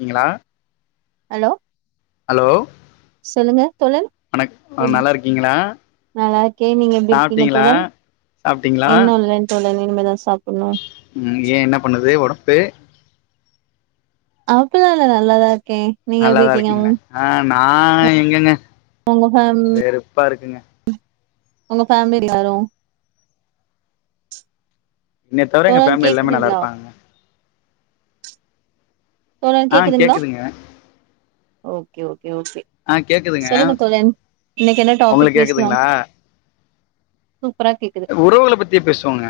நீங்களா hello hello சொல்லுங்க தோழன் எப் நல்லா இருக்கீங்களா நல்லாருக்கே நீங்க எப்டி இருக்கீங்க தோழன் சாப்டீங்ளா இன்னு இல்லன் தோழன் இனிமே தா சாப்புணு ம் ஏ என்ன பண்ணுது ஒடம்புக்கு அப்பில்லா இல்ல நல்லதாருக்கே நல்லாதாருக்கீங்க ஆ நா எங்கங்க உங்க ஃபேம் வெறுப்பாருக்குங்க ஒங்க ஃபேம்லி எல்லாரு என்னய தவிர எங்க தோழன் ஃபேம்லி எல்லாமே கேக்குதுங்ளா நல்லாருப்பாங்கங்க தோழன் ஆ கேக்குதுங்ளா கேக்குதுங்க ஓகே ஓகே ஓகே ஆ கேக்குதுங்க சொல்லுங்க தோழன் இன்னக்கி என்ன டாபிக் உங்களுக்கு பேசலா கேக்குதுங்களா சூப்பரா கேக்கு உறவுகள பத்தி பேசுவோங்க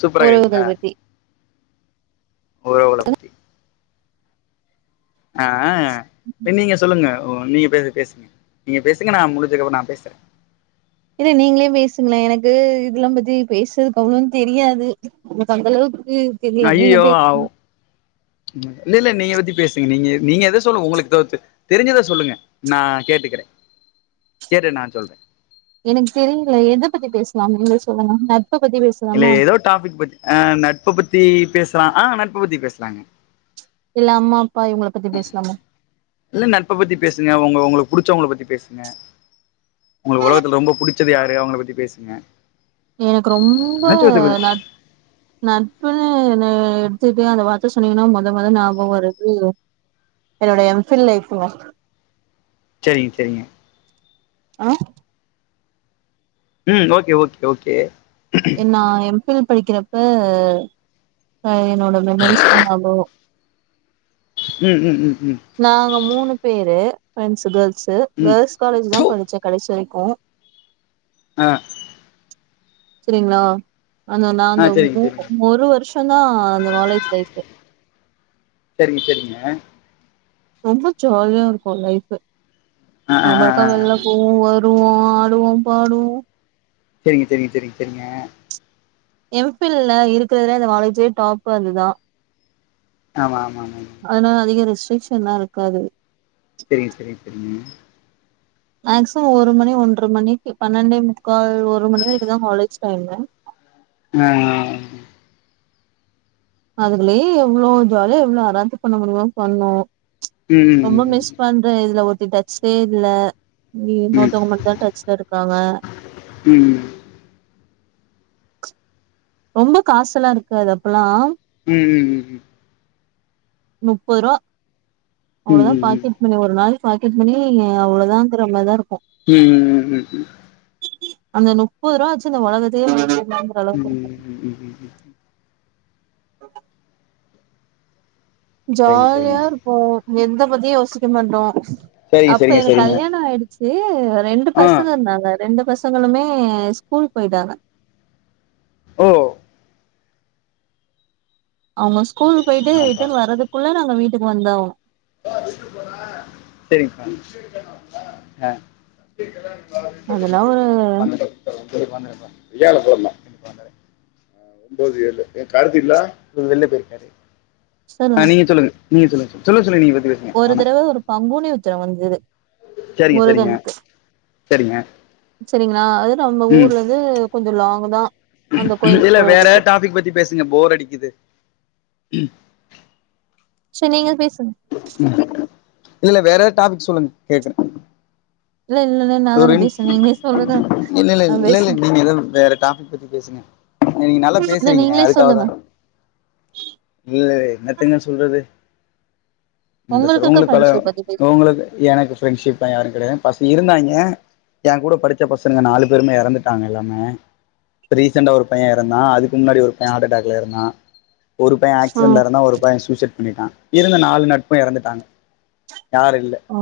சூப்பரா கேக்குதுங்ளா உறவுகள் பத்தி உறவுகள பத்தி ஆ ப்ப நீங்க சொல்லுங்க ஓ நீங்க பேச பேசுங்க நீங்க பேசுங்க நா முடிஞ்சக்கப்பறோ நா பேசுறே இல்ல நீங்ளே பேசுங்ளே எனக்கு இதுல்லா பத்தி பேசுறதுக்கு அவ்ளோன் தெரியாது எனக்கு அந்தளவுக்கு ஐய்யயோ அவ் இல்லெல்ல நீங்க பத்தி பேசுங்க நீங்க நீங்க எதோ சொல்லு உங்களுக்கு தவிர்த்து தெரிஞ்சத சொல்லுங்க நா கேட்டுக்கிறே கேட்டு நா சொல்றே எனக்கு தெரில எத பத்தி பேசலா நீங்ளே சொல்லுங்க நட்ப பத்தி பே இல்ல எதோ டாபிக் பத்தி ஆ நட்ப பத்தி பேசலா ஆ நட்ப பத்தி பேசலாங்க இல்ல அம்மா அப்பா இவுங்கள பத்தி பேசலாமா இல்ல நட்ப பத்தி பேசுங்க ஒங்க ஒங்களுக்கு புடிச்சோங்கள பத்தி பேசுங்க ஒங்களுக்கு ஒலகத்துல ரொம்ப புடிச்சது யாரு அவுங்கள பத்தி பேசுங்க எனக்கு ரொம்ப ந நட்புனு எடுத்துகிட்டிங்கனா அந்த வார்த்த சொன்னீங்கன்னா மொத மொத ஞாபகோ வரது என்னோட எம் ஃபில் லைஃப்புங்க சேரிங் சேரிங்க ஆ ம் ஓகே ஓகே ஓகே நா எம் பில் படிக்கிறப்ப என்னோட மெமஸ் தா ஞாப வரு ம் ம் ம் ம் நாங்க மூணு பேரு ஃப்ரெண்ட்ஸ்சு கேர்ள்ஸ்சு ம் கேர்ள்ஸ் காலேஜ் தா ப்பு படிச்ச கடைசி வரைக்கு அ செரிங்களா அந்த நா ஆ அந்த சரிங்க ஓ சரிங்க ஒரு வர்ஷ் சந்தா அந்த காலேஜ் லைஃப்பு செரிங்க செரிங்க ரொம்ப ஜாலியா இருக்கு லைஃபு ஆ ஆ ஆ நம்ளுக்கா ஆ ஆ வெல்லன போவோ வருவோ ஆடுவோ பாடுவோ செரிங்க செரிங்க செரிங்க செரிங்க எம் பில்ல இருக்கறதுலே அந்த வாலேஜ்யே டாப் அதுதா ஆமா ஆமா ஆமாங்க அதனால அதிக ரெஸ்ட்ரெக்க்ஷன்னா இருக்காது செரிங்க செரி செரிங்க மேக்சிமம் ஒரு மணி ஒன்ற மணிக்கு பன்னெண்டே முக்கால் ஒரு மணி வரைக்கு தா காலேஜ் டைம்மு ஆ ஆ அதுக்குள்யே எவ்ளோ ஜாலியா எவ்ளோ அராத்து பண்ண முடியுமோ பண்ணோ ம் ரொம்ப மிஸ் ம் பண்ற இதுல ஒத்தி டச்சே இல்ல ம் இன்னொருத்தவங்க மட்டுதா டச்ல இருக்காங்க ம் ம் ரொம்ப காசுல்லா இருக்காது அப்பலா ம் ம் ம் ம் முப்பது ரூபா அவ்ளோதா ம் பாக்கெட் ணி ஒரு நாள் பாக்கெட் மணி அவ்ளதாங்கிற மாதிதா இருக்கு ம் ம் ம் ம் ம் அந்த முப்பது ரூபா வச்சு இந்த உலகத்தையே வாங்கிற்லாங்க ம் ம் ம் ம் ம் ம் ம் ம் ம் ஜாலியா சரிங்க இருக்கு எத பத்தியு யோசிக்க மாட்டோ சரிங்க சரிங்க அப்ப சரிங்க எனக்கு சரிங்க கல்யாணோ ஆயிடுச் சு ரெண்டு ஆ பசங்க இருந்தாங்க ரெண்டு பசங்களுமே ஸ்கூல் போயிட்டாங்க ஓ அவங்க ஸ்கூல் போயிட்டு ஆமாப்பா ரிட்டர்ன் வர்றதுக்குள்ள நாங்க வீட்டுக்கு வந்தாவானு கா வீட்டுக்கு போறன் செரிங்க்கா ஆ அதெல்லா ஒரு உங்க வந்து வியாழக்கிழமை போல்லலாம் எனக்கு வந்துேன் ஒன்பது ஏழு என் கார்த்தி இருந்தா வெல்லே பேயிப்பாரு ஆ நீங்க சொல்லுங்க நீங்க சொல்லுங்க சொல்லங்க சொல்லுங்க நீங்க பத்தி பே ஒரு தறவ ஒரு பங்குனி உத்தர வந்தது சரிங்க சரிங்க முருகன்க்கு சரிங்க செரிங்களா அது நம்ம ம் ஊர்லந் து கொஞ்ச லாங்கு தா அந்த கோயிலுக்கு இல்ல வேற போறதுக்கு எதா டாபிக் பத்தி பேசுங்க போர் அடிக்குது செரி நீங்க பேசுங்க ம் இல்ல இல்ல வேற எதா டாபிக் சொல்லுங்க கேக்றே இல்ல இல்ல இல்ல நா ஒரு தானே இன் பேசுறே நீங்களே சொல்லுங்க இல்ல இல்ல நா இல்ல இல்ல பேசுறே நீங்க எது வேற டாபிக் பத்தி பேசுங்க நீங்க நல்லா இல்ல பேசுறீங்க நீங்களே சொல்லுங்க அதுக்காகதா இல்ல என்னத்தங்க சொல்றது என்னத்த சொல்ல இருக்க உங்களுக்கு ஃப்ரெண்ட்ஷிப் பத்தி தடயு பேசுங்க உங்களுக்கு எனக் ப்ரெண்ட்ஷிப்ல்லா யாரு கெடையாது ஃபர்ஸ்ட் இருந்தாயிங் க ஏங்கூட படிச்ச பசங்க நாலு பேருமே எறந்துட்டாங்க எல்லாமே இப்ப ரீசன்டா ஒரு பையே எறந்தா அதுக்கு முன்னாடி ஒரு பையே ஹார்ட்டட்டாக்ல எறந்தா ஒரு பையே ம் ஆக்சிடெண்ட்ல எறந்தா ஒரு பையே சூசைட் பண்ணிட்டா இருந்த நாலு நட்பு எறந்துட்டாங்க யாருயில்ல ஓ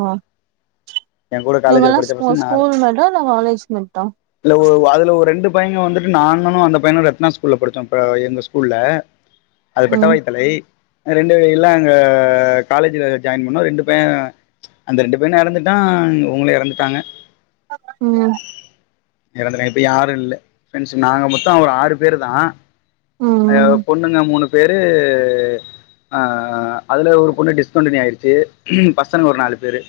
காலேஜ்ல இவங்கெல்லா படிச்ச ஸ்கூ பசங்க நாலு ஸ்கூல் மேட்டா இல்ல காலேஜ் மேட்டா இல்ல அதுல ஒரு ரெண்டு பைய்யங்க வந்துட்டு நாங்களு அந்த பையனு ரத்னா ஸ்கூல்ல படிச்சோ ப எங்க ஸ்கூல்ல அது பெட்ட ம் வாயித்தலைய் ரெண்டு எல்லா அங்க காலேஜ்ல ஜாயின் பண்ணோ ரெண்டு பையே அந்த ரெண்டு பையனு எறந்து ட்டா அவ்களு எறந்துட்டாங்க ம் எறந்துட்டாங்க இப்ப யாரு இல்ல ஃப்ரெண்ட்ஸ் நாங்க மொத்த ஒரு ஆறு பேரு தா ம் ம் அதாவ் பொண்ணுங்க மூணு பேரு அ அ அதுல ஒரு பொண்ணு டிஸ்கண்டினிவ் ஆயிடுச்சு பசங்க ஒரு நாலு பேரு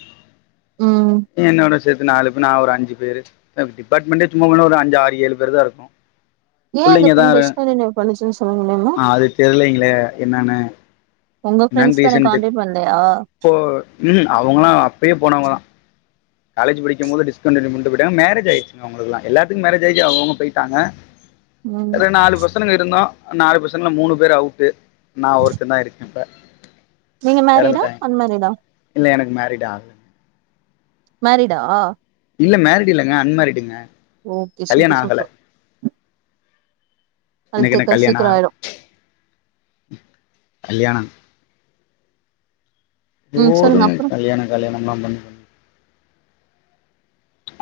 ம் என்னோட சேத்து நாலு பே நா ஒரு அஞ்சு பேரு அ டிபார்ட்மெண்ட்டே சும்மா ஒரு அஞ்சு ஆறு ஏழு பேர் தா இருக்கு ஏ அந்த பொண்ணு டிஸ்கண்டினியூவ் பண்ணுச்சுன்னு சொல்ல முடியுமா தெர்லைங்களே என்னான்னு உங்க ஃப்ரெண்ட்ஸ் தான கான்டெக்ட் பண்லையா இப்போ ம்ஹு அவங்கல்லா அப்பயே போனவங்க தா காலேஜ் படிக்கும் போது டிஸ்கண்டினியூ பண்ணிட்டு போயிட்டாங்க மேரேஜாயிச்சு அவுங்களுக்கெல்லா எல்லாத்துக்கு மேரேஜாச்சு அவுங்கவுங்க போயிட்டாங்க [inaudible] ம் த்த நாலு பசனங்க இருந்தோ நாலு பசங்கள்ல மூணு பேர் அவுட்டு நா ஒருத்ததா இருக்கே இப்ப நீங்க மேரிடா அன் மேரிடா இல்ல எனக்கு மேரீட் ஆகல மேரிடா இல்ல மேரிடு இல்லங்க அன் மேரிடுங்க ஓகே சூப்பர் சூப்பர் எனக்கு இன்னு கழுத்துக்க கல்யாணோ சீக்கிரோ அக ஆயிரு கல்யாணோ ம் சொல்லுங்க போதுங்க அப்றோ கல்யாணோ கல்யாணம்ல்லா பண்ணி பண்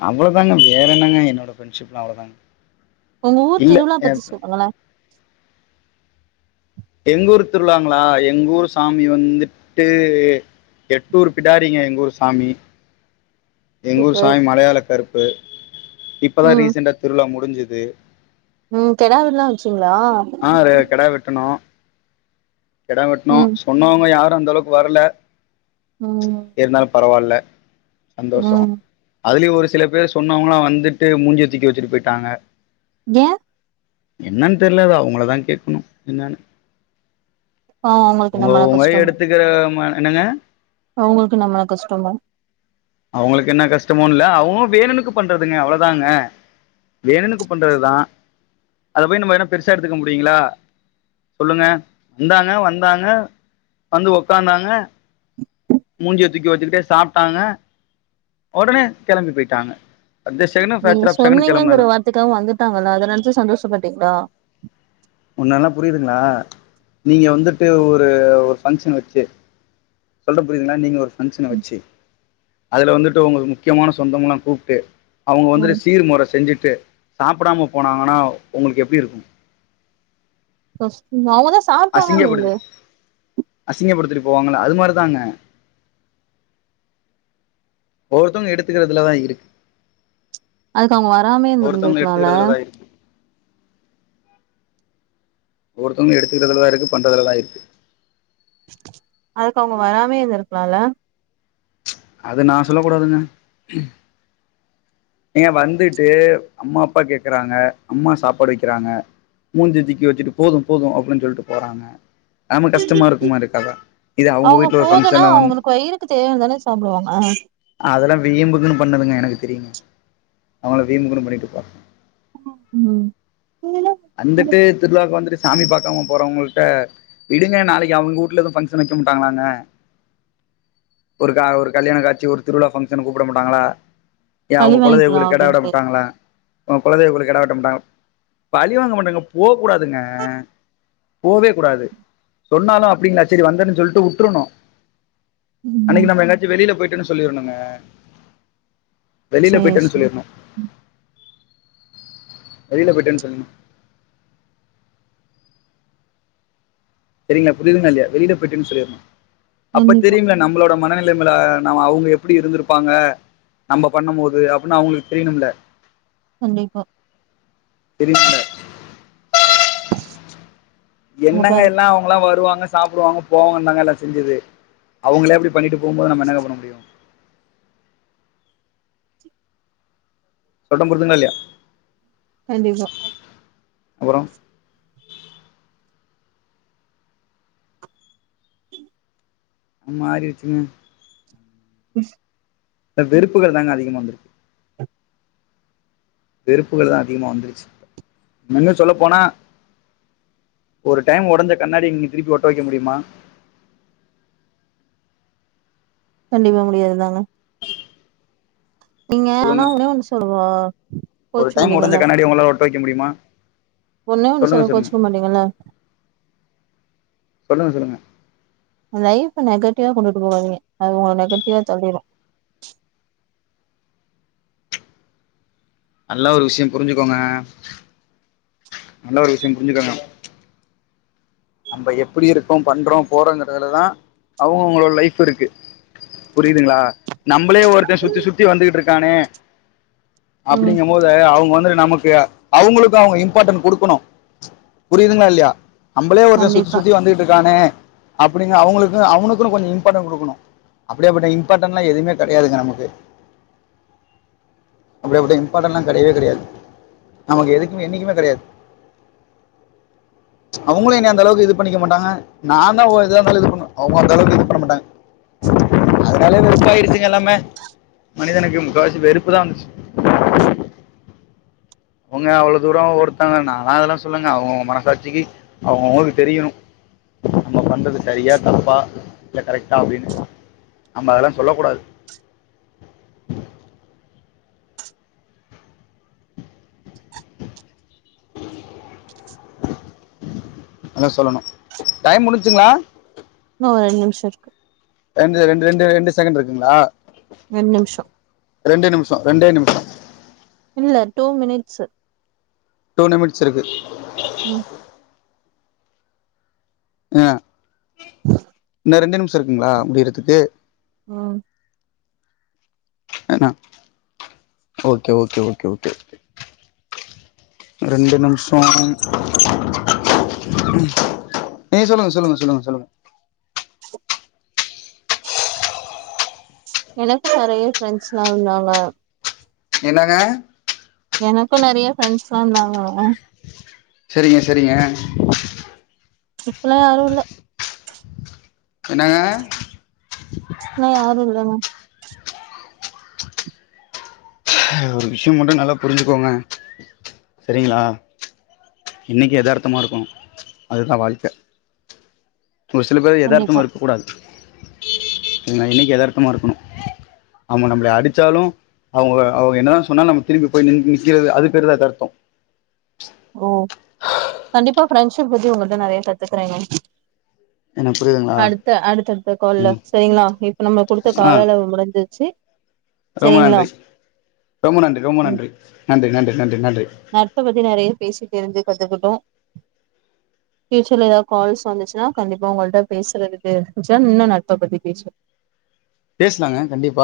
அவ்ளோதாங்க வேற என்னங்க என்னோட ஃப்ரண்ட்ஷிப்ல அவ்ளோ தாங்க உங்க ஊர் திருவிழா பத்தி சொல்லுங்களே எங்க ஊர் திருவிழாங்களா எங்கூர் சாமி வந்துட்டு எட்டூர் பிடாரீங்க எங்கூர் சாமி எங்கூர் சூப்பர் சாமி மலையாள கருப் பு இப்பதா ம் ரீசெண்டா திருவிழா முடிஞ்சது ம் கெடா விருந்துலா வச்சிங்ளா ஆ ர கெடா வெட்டுணோ கெடா வெட்னோ ம் சொன்னவங்க யாரு அந்தளவுக்கு வரல ம் இருந்தாலு பரவால்ல சந்தோஷோ ம் அதுலயு ஒரு சில பேர் சொன்னவங்ளா வந்துட்டு மூஞ்ச தூக்கிவச்சுட்டு போயிட்டாங்க ஏ என்னன்னு தெர்ல அது அவங்களதா கேக்கணு என்னன்னு பாவோ அவங்களுக்கு என்ன ஒங்க மேல ஒங்க கஷ்டமா எடுத்துக்கிற ம என்னங்க அவங்களுக்கு என்ன மன கஷ்டமோ அவங்களுக்கு என்ன கஷ்டமோனு இல்ல அவுங்கோ வேணுனுக்கு பண்றதுங்க அவ்வளோதாங்க வேணுனுக்கு பண்றதுதா அத போயி நம்ம என்ன பெருசா எடுத்துக்க முடியுங்களா சொல்லுங்க இந்தாங்க வந்தாங்க வந்து உக்காந்தாங்க மூஞ்சிய தூக்கி வச்சுக்கிட்டே சாப்ட்டாங்க ஒடனே கெளம்பி போயிட்டாங்க அடுத்த செகண்டு ஃப்ராக்ஷர் ஆஃப் செகன்டு கெளம்புனதா அதுக்காக வந்துட்டாங்கள்ள அத நெனச்சு சந்தோஷப்பட்டுக்டா முன்னல்லா புரியுதுங்களா நீங்க வந்துட்டு ஒரு ஒரு ஃபங்க்ஷன் வச்சு சொல்ற புரியுதுங்களா நீங்க ஒரு ஃபங்ஷன ம் வச்சு அதுல வந்துட்டு உங்களுக் முக்கியமான சொந்தம்லா கூப்ட்டு அவுங்க ம் வந்துட்டு சீர்முற செஞ்சுட்டு சாப்டாம போனாங்கன்னா உங்களுக்கு எப்டி இருக்கு [unintelligible] அசிங்கப்படுத்து அசிங்கப்படுத்திட்டு போவாங்கள அது மாரிதாங்க ஒவ்வொருத்தவங்க எடுத்துக்குறதுலதா இருக்கு அதுக்கு அவங்க வராமே ஒருத்தவங்க இருந்திருந்திருக்கலாம்ல எடுத்துக்குறதுலதா இருக்கு ஒவ்வொருத்தவங்க எடுத்துக்கிறதுலதா இருக்கு பண்றதுலதா இருக்கு அதுக்கு அவங்க வராமே இருந்துருக்லால அது நா சொல்லக்கூடாதுங்க ஏங்க வந்துட்டு அம்மா அப்பா கேக்கறாங்க அம்மா சாப்பாடு வைக்குறாங்க மூஞ்சிய தூக்கி வச்சிட்டு போது போது அப்டின் சொல்லிட்டு போறாங்க நம கஷ்டமா இருக்குமா இருக்காதா இதே அவ்ங்க வீட்ல ஒரு ஃபங்க்ஷன்ல வந்து க்கு தேவையானதான சாப்புடுவாங்க அதெல்லா வீம்புக்குன்னு பண்ணுதுங்க எனக்கு தெரியுங்க அவங்கலா வீம்புக்குன்னு பண்ணிட்டு போ ம் அந்துட்டு திருவிழாக்கு வந்துட்டு சாமி பாக்காம போறவங்கள்ட்ட விடுங்க நாளைக்கு அவனுங்க ஊட்டுல எதுவு ஃபங்ஷன் வைக்க மாட்டாங்களாங்க ஒரு கா ஒரு கல்யாண காட்சி ஒரு திருவிழா ஃபங்க்ஷன் கூப்புட மாட்டாங்களா ஏ பழி அவங்க குலதெய்வ வாங்கிக்கலா கோவிலுக்கு கெடா வெட்ட அப்டின்ட்டு மாட்டாங்களா உங்க குலதெய்வ கோவிலுக்கு கெடா வெட்ட மாட்டாங் பழிவாங்க மாட்டங்க போ கூடாதுங்க போவே கூடாது சொன்னாலு அப்டிங்களா சரி வந்தர்ன்ன சொல்லிட்டு உட்ரணு ம் அன்னைக்கு நம்ம எங்காச்சு வெளில போயிட்டன்னு சொல்லிரனுங்க வெளில சேரி போயிட்டேன் சேரி சொல்லிர்னு வெளில போயிட்டேன் சொல்லிர்னு செரிங்ளா புரியுதுங்களா இல்லையா வெளியில போயிட்டேனு சொல்லிரனு அப்ப கண்டிப்பா தெரியுங்களா நம்மளோட மன நெல லமேல நம அவ்ங்க எப்டி இருந்திருப்பாங்க நம்ப பண்ணும் போது அப்டின்னு அவங்களுக்கு தெரியணும்ல கண்டிப்பா தெரியனும்ல உங்க என்னங்க பாரு எல்லா அவங்கல்லா வருவாங்க சாப்டுவாங்க போவாங்கன்தாங்க எல்லா செஞ்சுது அவங்களே இப்டி பண்ணிட்டு போம்போது நாம என்னக பண்ண முடியு சொல்ற புருதுங்கல்லா இல்லையா கண்டிப்பா அப்புறம் அ மாறிச்சுங்க [unintelligible] இப்ப வெறுப்புகள் தாங்க அதிகமா வந்துருக்கு. வெறுப்புகள் தா அதிகமா வந்துருச்சு இப்ப மின்ன சொல்லப்போனா ஒரு டைம் ஒடஞ்ச கண்ணாடிய நீங்க திருப்பி ஒட்ட வைக்க முடிமா? கண்டிப்பா முடியாதுதாங்க. நீங்க ஆனா சொல்லுங்க ஒன்னே ஒண்ணு சொல்லவா ஒரு கோச்சுக்க டைம் ஒடஞ்ச மாட்டீங்கல்ல கண்ணாடிய உங்களா ஒட்ட வைக்க முடிமா? ஒன்னே ஒன்னு சொன்னா கோச்சுக்க மாட்டிங்கள்ல. சொல்லுங்க சொல்லுங்க. லைஃப நெகட்டிவா கொண்டுட்டு போவாதீங்க அது உங்கள நெகட்டிவா தள்ளிரு. நல்லா ஒரு விஷ்யம் புரிஞ்சுக்கோங்க. நல்ல ஒரு விஷ்யம் புரிஞ்சுக்கோங்க. நம்ப எப்பிடி இருக்கோ பண்றோ போறோங்கறதுலதா அவுங்கவுங்களோட லைஃப் இருக்கு. புரிதுங்ளா நம்பளயே ஒருத்த சுத்தி சுத்தி வந்துகிட்ருக்கானே ம் அப்டிங்கம் போது அவுங்க வந்து நமக்கு அவுங்களுக்கு அவுங்க இம்பாட்டன் குடுக்குணு. புரிதுங்ளா இல்யா நம்பளயே ஒருத்த சுத்தி கண்டிப்பா சுத்தி வந்துகிட்டு கானே அப்டினு அவுங்குளுக்கு அவுனுக்குனு கொஞ்சோ இம்பாட்டன் குடுக்குணு. அப்டியாப்பட்ட இம்பாட்டன்லா எதுமே கெடையாதுங்க நமக்கு. அப்டியாப்பட்ட இம்பாட்டன்லா கெடைவே கெடையாது. நமக் எதுக்மே என்னிக்மே கெடையாது அவுங்குளு என்ய அந்தளவுக்கு இது பண்ணிக்க மாட்டாங்க. நாந்தா ஒ எதாந்தாலு இது பண்ணுவ. அவுங்க அந்த அளவுக்கு இது பண்ண மாட்டாங்க. அதுனாலயே வெறுப்பாயிருச்சுங்க எல்லாமே. மனிதனுக்கு முக்காவாசி வெறுப்பு தா வந்துச்சு. அவுங்க அவ்ளோ தூரோ ஒருத்தன நாலா அதல்லா சொல்லங்க அவுங்கவுங்க மனசாட்சிக்கி அவுங்கவுங்களுக்கு தெரியணு. நம்ப பண்றது சரியா தப்பா இல்ல கரெக்ட்டா அப்டினு. நம்ப அதல்லா சொல்லக்கூடாது. என்ன சொல்லணு டைம் முடிஞ்ச்சுங்ளா? இன்னு ரெண் நிம்ஷ் இருக்கு. ரெண்டு ரெண்டு ரெண்டு ரெண்டு செகண்டு இருக்குங்ளா? ரெண் நிம்ஷோ. ரெண்டு நிமிஷோ ரெண்டே நிமிஷோ. இல்ல டூ மினிட்ஸு. டூ நிமிட்ஸ் இருக்கு. ம். அ இன்னு ரெண்டு நிம்ஷ இருக்குங்ளா முடிறதுக்கு? ம். அ ந okay okay okay okay okay. ரெண்டு நிம்ஷோ. ம் நீங்க சொல்லுங்க சொல்லுங்க சொல்லுங்க சொல்லுங்க. எனக்கு நெறைய ஃப்ரெண்ஸ்ல்லா இருந்தாங்க. என்னங்க? எனக்கு நெறைய ஃப்ரெண்ஸ்லா இந்தாங்க. செரிங்க செரிங்க. இப்பலா யாரு இல்ல. என்னாங்க? ப்பலா யாரு இல்லங்க. அ ஒரு விஷ்யோ மட்டு நல்லா புரிஞ்சுக்கோங்க செரிங்களா? இன்னைக்கு யதார்த்தமா இருக்கு அதுதா வாழ்க்க ஒரு சில பேர் கண்டிப்பா எதார்த்தமா இருக்கூடாது நா இன்னக்கி எதார்த்தமா இருக்கணு அவங்க நம்மள அடிச்சாலு அவங்க அவங்க என்னதா சொன்னாலு நம்ம திரும்பி போய் நி நிக்கிறது அதுக்கு பேருதா எதார்த்த ஓ கண்டிப்பா பிரெண்ட்ஷிப் பத்தி உங்கள்ட்ட நெறைய கத்துக்குறேங்க எனக்கு பு அடுத்த அடுத்த அடுத்த கால்ல சரிங்களா இப்ப நம்ம குடுத்த ஆ கால அளவு முடிஞ்சிருச்சு ரொம்ப சரிங்களா நன்றி ரொம்ப நன்றி ரொம்ப ம் நன்றி நன்றி நன்றி நன்றி நன்றி நட்ப பத்தி நெறைய பேசி தெரிஞ்சு கத்துக்கிட்டோ பியூச்சர்ல ஏதாவது கால்ஸ் வந்துச்சன்னா கண்டிப்ப உங்கள்ட்ட பேசுறதுக்கு இருச்சா இன்னு நட்ப பத்தி பேசுவோ பேசலாங்க கண்டிப்பா